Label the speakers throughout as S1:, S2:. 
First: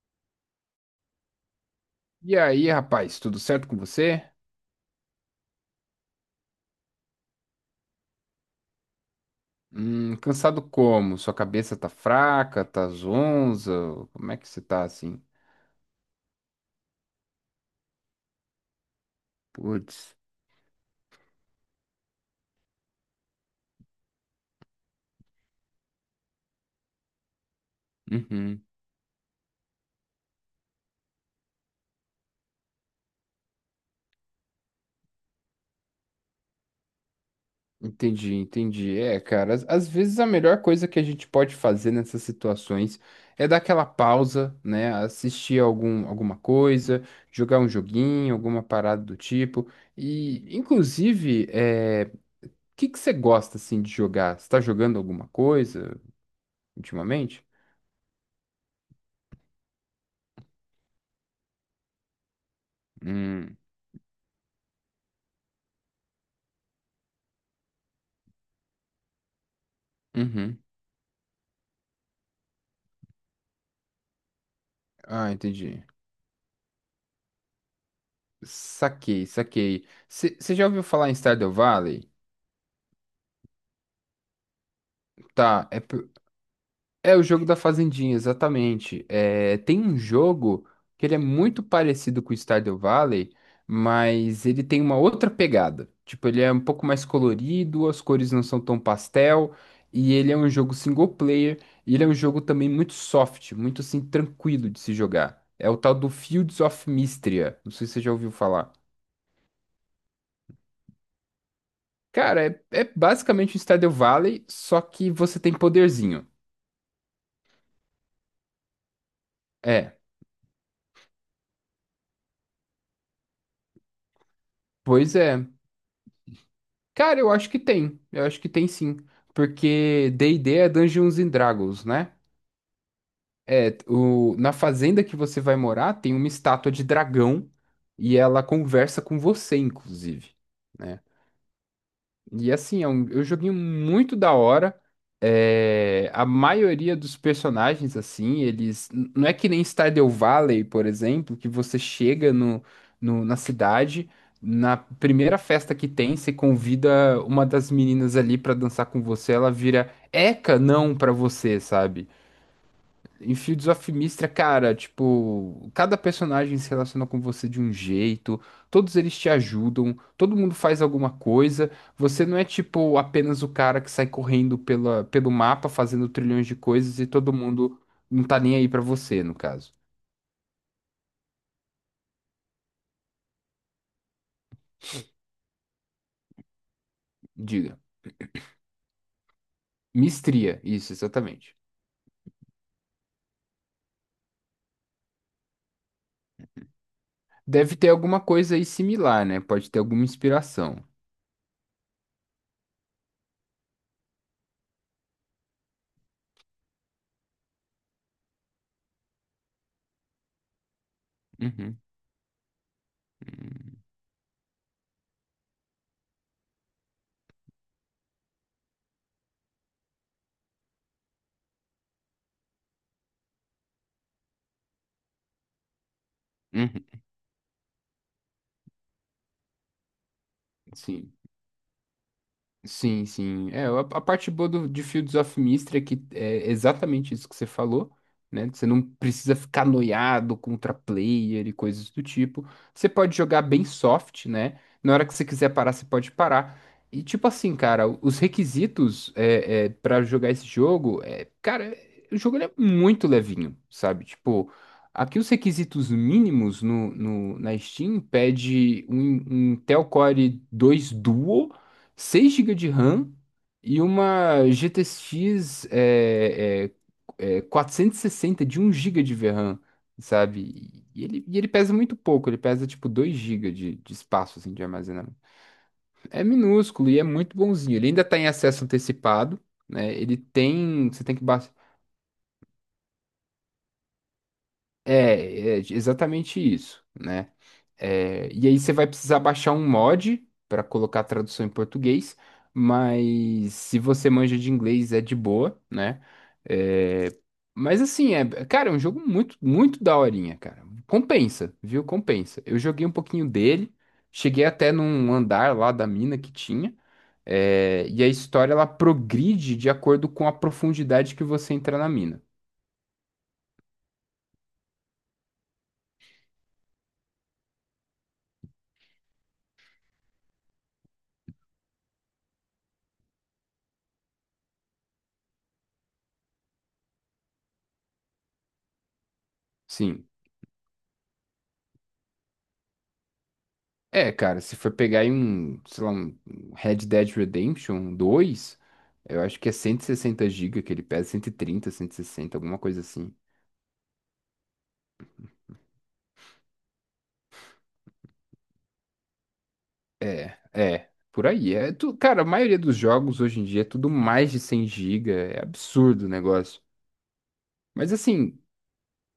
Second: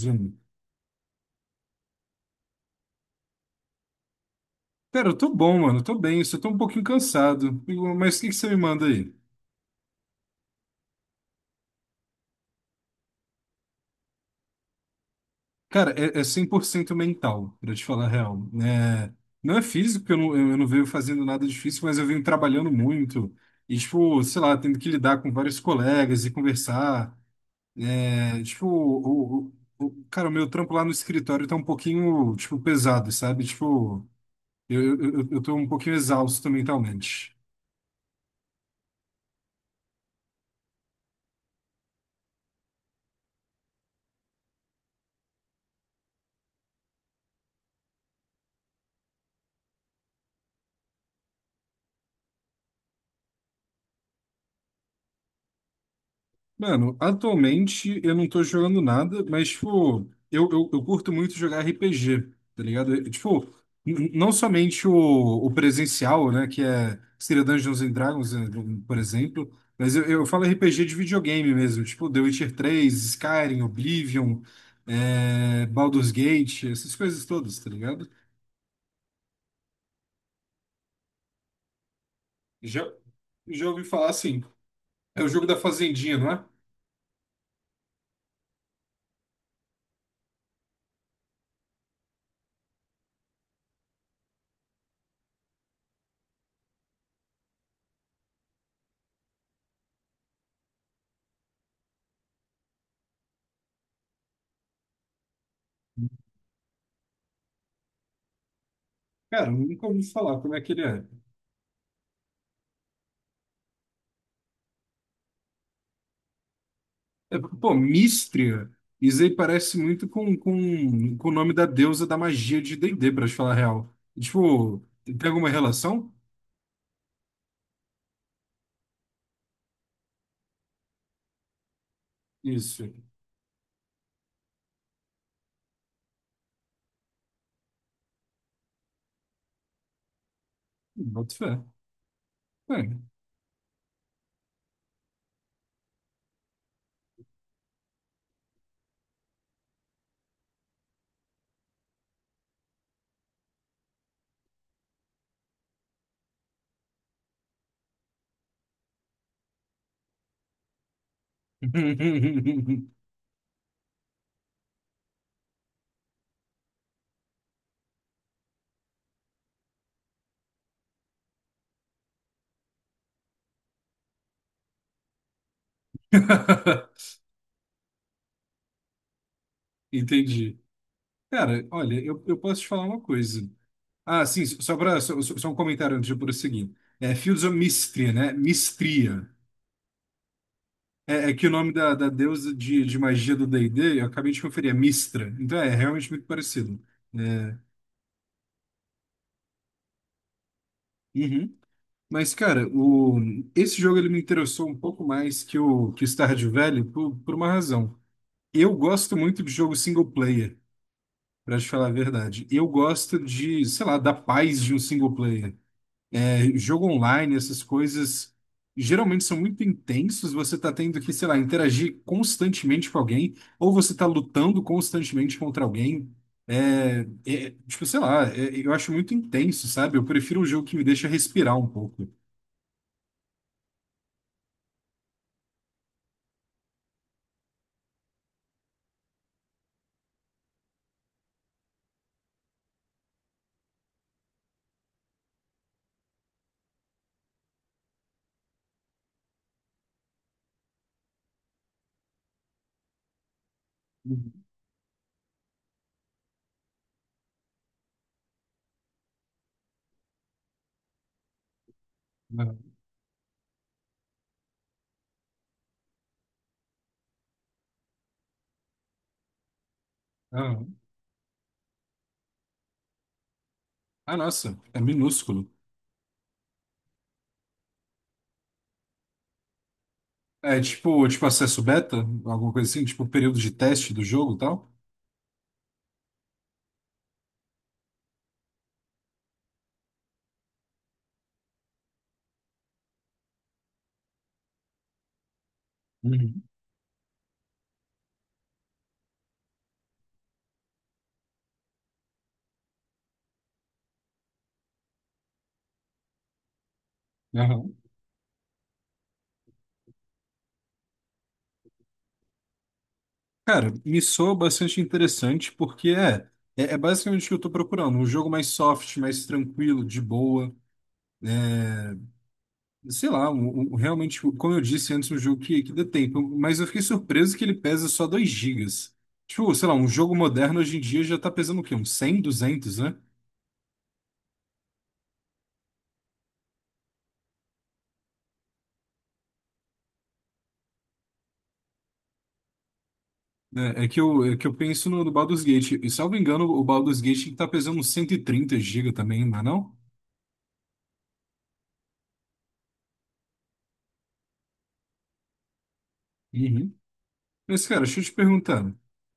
S1: Zoom.
S2: E aí, rapaz, tudo certo com você?
S1: Cara, eu tô bom, mano. Tô bem, só tô um pouquinho cansado. Mas o que que você me manda aí?
S2: Cansado como? Sua cabeça tá fraca, tá zonza? Como é que você tá assim?
S1: Cara, é 100% mental, pra te falar a real. É, não é físico, porque
S2: Putz.
S1: eu não venho fazendo nada difícil, mas eu venho trabalhando muito. E, tipo, sei lá, tendo que lidar com vários colegas e conversar. É,
S2: Uhum.
S1: tipo, cara, o meu trampo lá no escritório tá um pouquinho, tipo, pesado, sabe? Tipo, eu tô um pouquinho exausto mentalmente.
S2: Entendi, entendi. É, cara, às vezes a melhor coisa que a gente pode fazer nessas situações é dar aquela pausa, né? Assistir alguma coisa, jogar um joguinho, alguma parada do tipo. E, inclusive, o que que você gosta assim de jogar? Você tá jogando alguma coisa
S1: Mano,
S2: ultimamente?
S1: atualmente eu não tô jogando nada, mas, tipo, eu curto muito jogar RPG, tá ligado? Eu, tipo,
S2: Hum.
S1: não somente o presencial, né, que seria Dungeons and Dragons, né, por exemplo, mas eu falo
S2: Uhum.
S1: RPG de videogame mesmo, tipo The Witcher 3, Skyrim, Oblivion,
S2: Ah, entendi.
S1: Baldur's Gate, essas coisas todas, tá ligado?
S2: Saquei, saquei. Você já ouviu falar em Stardew Valley?
S1: Já, já ouvi falar assim, é o jogo da
S2: Tá,
S1: Fazendinha, não é?
S2: é o jogo da fazendinha, exatamente. É, tem um jogo que ele é muito parecido com o Stardew Valley, mas ele tem uma outra pegada. Tipo, ele é um pouco mais colorido, as cores não são tão pastel, e ele é um jogo single player, e ele é um jogo também muito soft, muito assim, tranquilo de se jogar. É o tal do Fields of Mistria. Não sei se você já ouviu falar.
S1: Cara, nunca ouvi falar como é que ele é.
S2: Cara, é basicamente um Stardew Valley, só que você tem poderzinho.
S1: Pô, Místria, isso aí parece
S2: É,
S1: muito com, com o nome da deusa da magia de D&D, pra te falar a real. Tipo,
S2: pois
S1: tem
S2: é.
S1: alguma relação?
S2: Cara, eu acho que tem. Eu acho que tem sim. Porque D&D é Dungeons and Dragons, né?
S1: Isso.
S2: É, na fazenda que você vai morar tem uma estátua de dragão e ela conversa com você, inclusive. Né?
S1: Boto fé.
S2: E assim,
S1: É.
S2: é um joguinho muito da hora. É, a maioria dos personagens, assim, eles. Não é que nem Stardew Valley, por exemplo, que você chega na cidade, na primeira festa que tem, você convida uma das meninas ali pra dançar com você, ela vira Eca, não pra você, sabe? Em Fields of Mistria, cara, tipo, cada personagem se relaciona com você de um jeito, todos eles te ajudam, todo mundo faz alguma coisa, você não é tipo apenas o cara que sai correndo pelo mapa fazendo trilhões de coisas e todo mundo não tá nem aí pra você, no caso.
S1: Entendi. Cara, olha, eu posso te falar uma coisa. Ah, sim, só, pra, só, só só um comentário antes de eu prosseguir. É Fields of
S2: Diga.
S1: Mistria, né? Mistria.
S2: Mistria, isso,
S1: É que o
S2: exatamente.
S1: nome da deusa de magia do D&D, eu acabei de conferir, é Mistra. Então é realmente muito parecido. É.
S2: Deve ter alguma coisa aí similar, né? Pode ter alguma inspiração.
S1: Uhum. Mas, cara, o... esse jogo ele me interessou um pouco mais que que o Stardew Valley por uma razão. Eu gosto muito de jogo single player, pra te
S2: Uhum,
S1: falar a verdade. Eu gosto de, sei lá, da paz de um single player. É, jogo online, essas coisas geralmente são muito intensos. Você tá tendo que, sei lá, interagir constantemente com alguém, ou você tá lutando constantemente contra alguém.
S2: uhum,
S1: É, tipo, sei lá, eu acho muito intenso, sabe? Eu prefiro um jogo que me deixa
S2: sim.
S1: respirar um pouco.
S2: Sim, sim. É, a parte boa de Fields of Mystery é que é exatamente isso que você falou, né? Você não precisa ficar noiado contra player e coisas do tipo. Você pode jogar bem soft, né? Na hora que você quiser parar, você pode parar. E tipo assim, cara, os requisitos para jogar esse jogo, cara, o jogo ele é muito levinho, sabe?
S1: Uhum.
S2: Tipo, aqui os requisitos mínimos no, no, na Steam pede um Intel Core 2 Duo 6 gigas de RAM e uma GTX 460 de um GB de VRAM,
S1: Ah,
S2: sabe? E ele pesa muito pouco, ele pesa tipo 2 gigas de
S1: ah,
S2: espaço assim,
S1: nossa,
S2: de
S1: é
S2: armazenamento.
S1: minúsculo.
S2: É minúsculo e é muito bonzinho. Ele ainda está em acesso antecipado, né? Ele
S1: É
S2: tem. Você
S1: tipo,
S2: tem que.
S1: tipo acesso beta, alguma coisa assim, tipo período de teste do jogo e tal.
S2: É exatamente isso, né? É, e aí você vai precisar baixar um mod para colocar a tradução em português, mas se você manja de inglês é de boa, né?
S1: Uhum.
S2: É, mas assim, é, cara, é um jogo muito, muito daorinha, cara. Compensa, viu? Compensa. Eu joguei um pouquinho dele, cheguei até num andar lá da mina que tinha,
S1: Aham.
S2: e a história ela progride de acordo com a profundidade que você entra na mina.
S1: Cara, me soa bastante interessante porque é basicamente o que eu tô procurando, um jogo mais soft, mais tranquilo, de boa, sei lá, realmente, tipo, como eu disse antes, um jogo que dê tempo, mas eu fiquei surpreso que ele pesa só 2 gigas. Tipo, sei lá, um
S2: Sim.
S1: jogo moderno hoje em dia já tá pesando o quê? Uns 100, 200, né?
S2: É, cara, se for pegar aí sei lá, um Red Dead Redemption 2, eu acho que é 160 gigas que ele pesa, 130, 160, alguma coisa assim.
S1: É que eu penso no Baldur's Gate. E, salvo engano, o Baldur's Gate tá pesando uns 130 GB também, não é não?
S2: É, por aí. É tu, cara, a maioria dos jogos hoje em dia é tudo mais de 100 gigas. É absurdo o negócio.
S1: Uhum. Mas, cara,
S2: Mas
S1: deixa eu te
S2: assim,
S1: perguntar.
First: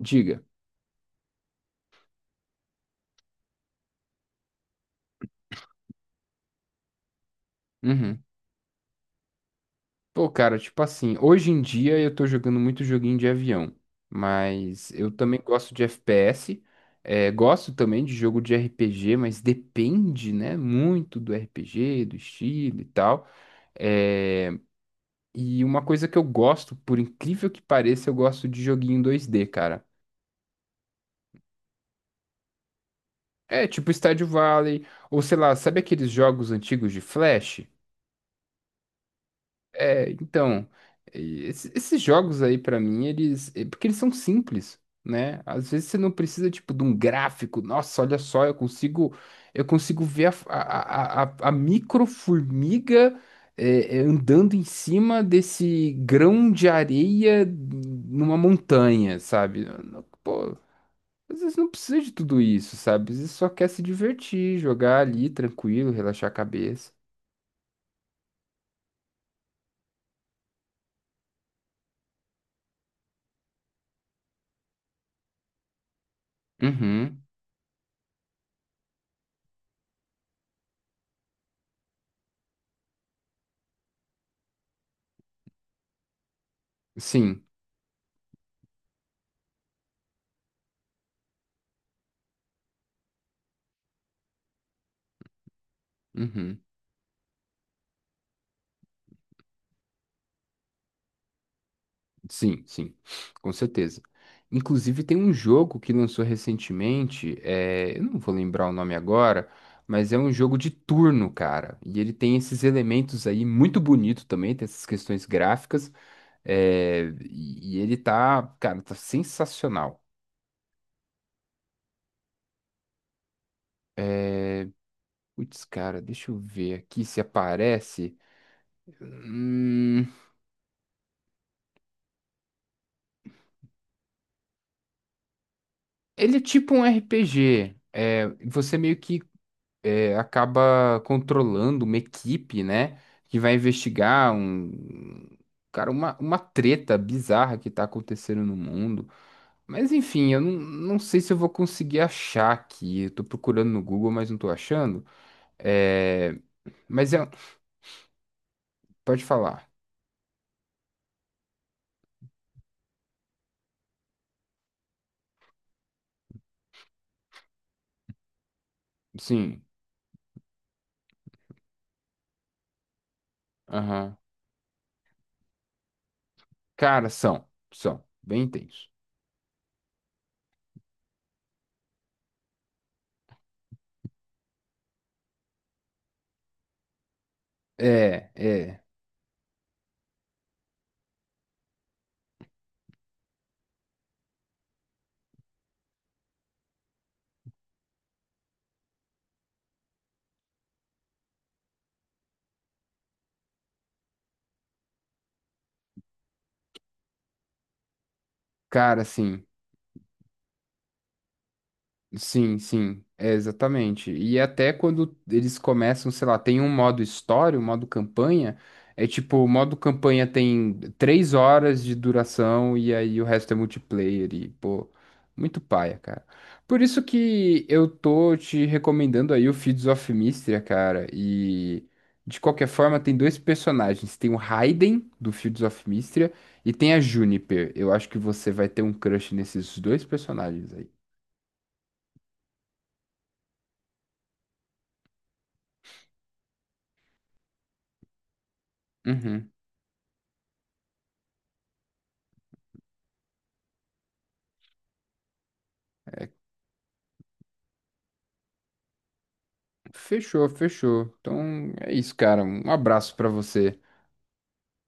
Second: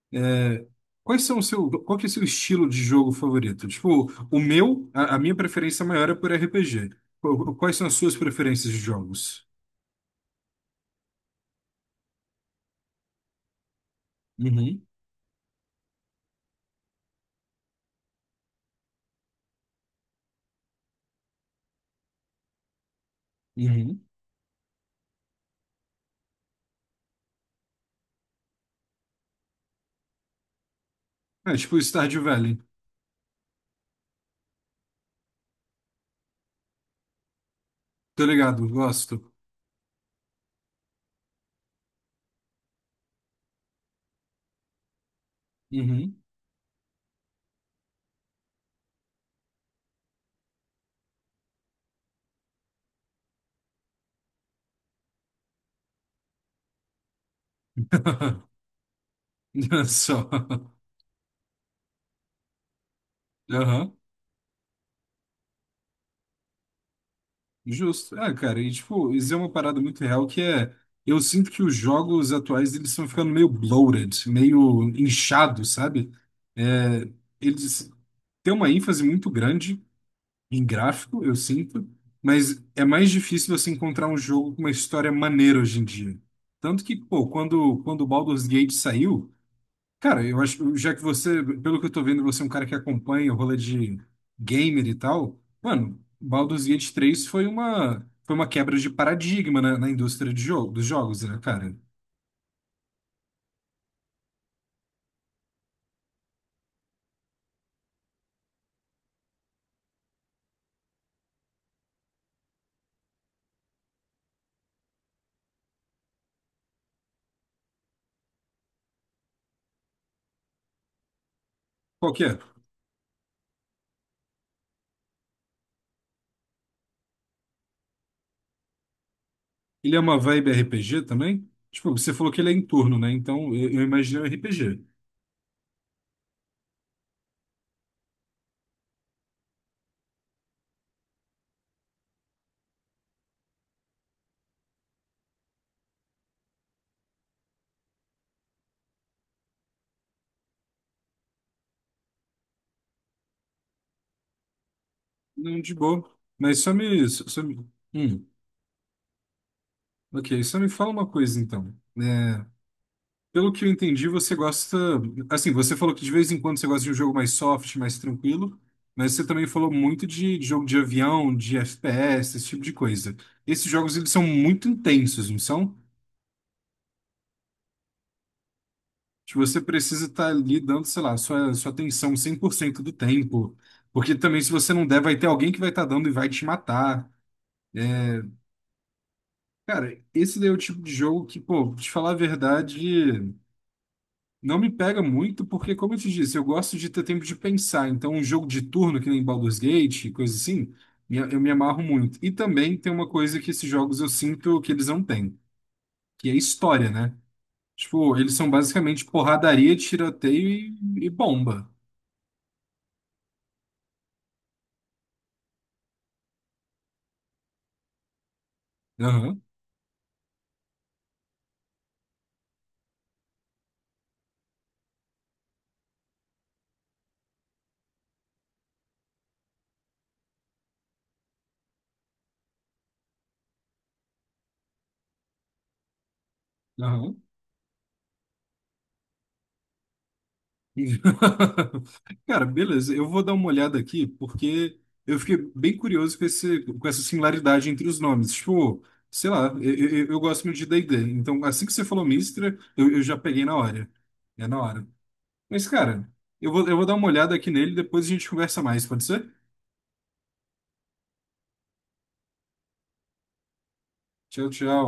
S2: diga.
S1: É, quais são o seu, Qual que é o seu estilo de jogo favorito? Tipo, o meu, a minha preferência maior é por RPG. Quais são as suas
S2: Uhum.
S1: preferências de jogos?
S2: Pô, cara, tipo assim, hoje em dia eu tô jogando muito joguinho de avião,
S1: Uhum.
S2: mas eu também gosto de FPS, gosto também de jogo de RPG, mas depende, né, muito do RPG, do estilo e tal.
S1: Uhum.
S2: Eh, e uma coisa que eu gosto, por incrível que pareça, eu gosto de joguinho 2D, cara.
S1: É, tipo, Stardew Valley.
S2: É, tipo Stardew Valley, ou sei lá, sabe aqueles jogos antigos de Flash?
S1: Tô ligado, gosto.
S2: É, então, esses jogos aí pra mim, eles, é porque eles são simples, né? Às vezes você não
S1: Uhum.
S2: precisa tipo de um gráfico. Nossa, olha só, eu consigo ver a micro formiga andando em cima desse grão de areia numa montanha, sabe?
S1: Só.
S2: Pô, às vezes não precisa de tudo isso, sabe? Às vezes só quer se
S1: Aham.
S2: divertir, jogar ali tranquilo, relaxar a cabeça.
S1: Justo. Ah, cara, e tipo, isso é uma parada muito real que é. Eu sinto que os jogos atuais eles estão ficando meio bloated, meio inchados, sabe? É,
S2: Uhum,
S1: eles têm uma ênfase muito grande em gráfico, eu sinto, mas é mais difícil você encontrar um jogo com uma história maneira hoje em dia. Tanto que, pô,
S2: sim.
S1: quando o Baldur's Gate saiu. Cara, eu acho, já que você, pelo que eu tô vendo, você é um cara que acompanha o rolê de gamer e tal, mano,
S2: Uhum.
S1: Baldur's Gate 3 foi foi uma quebra de paradigma na indústria de jogo, dos jogos, né, cara?
S2: Sim, sim, com certeza. Inclusive, tem um jogo que lançou recentemente, eu não vou lembrar o nome agora, mas é um jogo de turno, cara. E ele tem esses elementos aí muito bonito também, tem essas questões gráficas, e ele tá, cara, tá sensacional.
S1: Qual que é?
S2: Putz, cara, deixa eu ver aqui se aparece.
S1: Ele é
S2: Hum,
S1: uma vibe RPG também? Tipo, você falou que ele é em turno, né? Então eu imaginei um RPG.
S2: Ele é tipo um RPG. É, você meio que acaba controlando uma equipe, né? Que vai investigar um. Cara, uma treta bizarra que tá acontecendo no mundo. Mas enfim, eu não sei se eu vou conseguir achar aqui. Eu tô procurando no Google, mas não tô achando.
S1: Não, de boa.
S2: É,
S1: Mas só me,
S2: mas é.
S1: só me... Hum,
S2: Pode falar.
S1: ok, só me fala uma coisa então. Pelo que eu entendi, você gosta. Assim, você falou que de vez em quando você gosta de um jogo mais soft, mais tranquilo, mas você também
S2: Sim.
S1: falou muito de jogo de avião, de FPS, esse tipo de coisa. Esses jogos, eles
S2: Aham.
S1: são muito intensos, não são?
S2: Cara, são. São. Bem intenso.
S1: Tipo, você precisa estar ali dando, sei lá, sua atenção 100% do tempo, porque também se você não der, vai ter alguém que vai estar dando e vai te matar.
S2: É, é.
S1: Cara, esse daí é o tipo de jogo que, pô, te falar a verdade. Não me pega muito, porque, como eu te disse, eu gosto de ter tempo de pensar. Então, um jogo de turno, que nem Baldur's Gate, coisa assim, eu me amarro muito. E também tem uma coisa que esses jogos eu sinto que eles não têm, que é história, né? Tipo, eles são
S2: Cara,
S1: basicamente
S2: sim.
S1: porradaria, tiroteio e bomba.
S2: Sim, sim, é exatamente. E até quando eles começam, sei lá, tem um modo história, um modo campanha, é tipo,
S1: Aham,
S2: o modo campanha tem 3 horas de duração e aí o resto é multiplayer e, pô, muito paia, cara. Por isso que eu tô te recomendando aí o Fields of Mistria, cara, e de qualquer forma tem dois personagens, tem o Raiden, do Fields of Mistria, e tem a
S1: aham.
S2: Juniper. Eu acho que você vai ter um crush nesses dois personagens aí.
S1: Cara, beleza, eu vou dar uma olhada aqui, porque eu fiquei bem curioso com esse, com essa similaridade entre os nomes. Tipo, sei lá,
S2: Uhum.
S1: eu gosto muito de D&D, então assim que você falou Mistra, eu já peguei na hora. É na hora. Mas, cara, eu vou dar uma olhada aqui nele, depois a gente conversa mais, pode ser?
S2: Fechou, fechou. Então é isso, cara. Um abraço pra você.
S1: Tchau, tchau.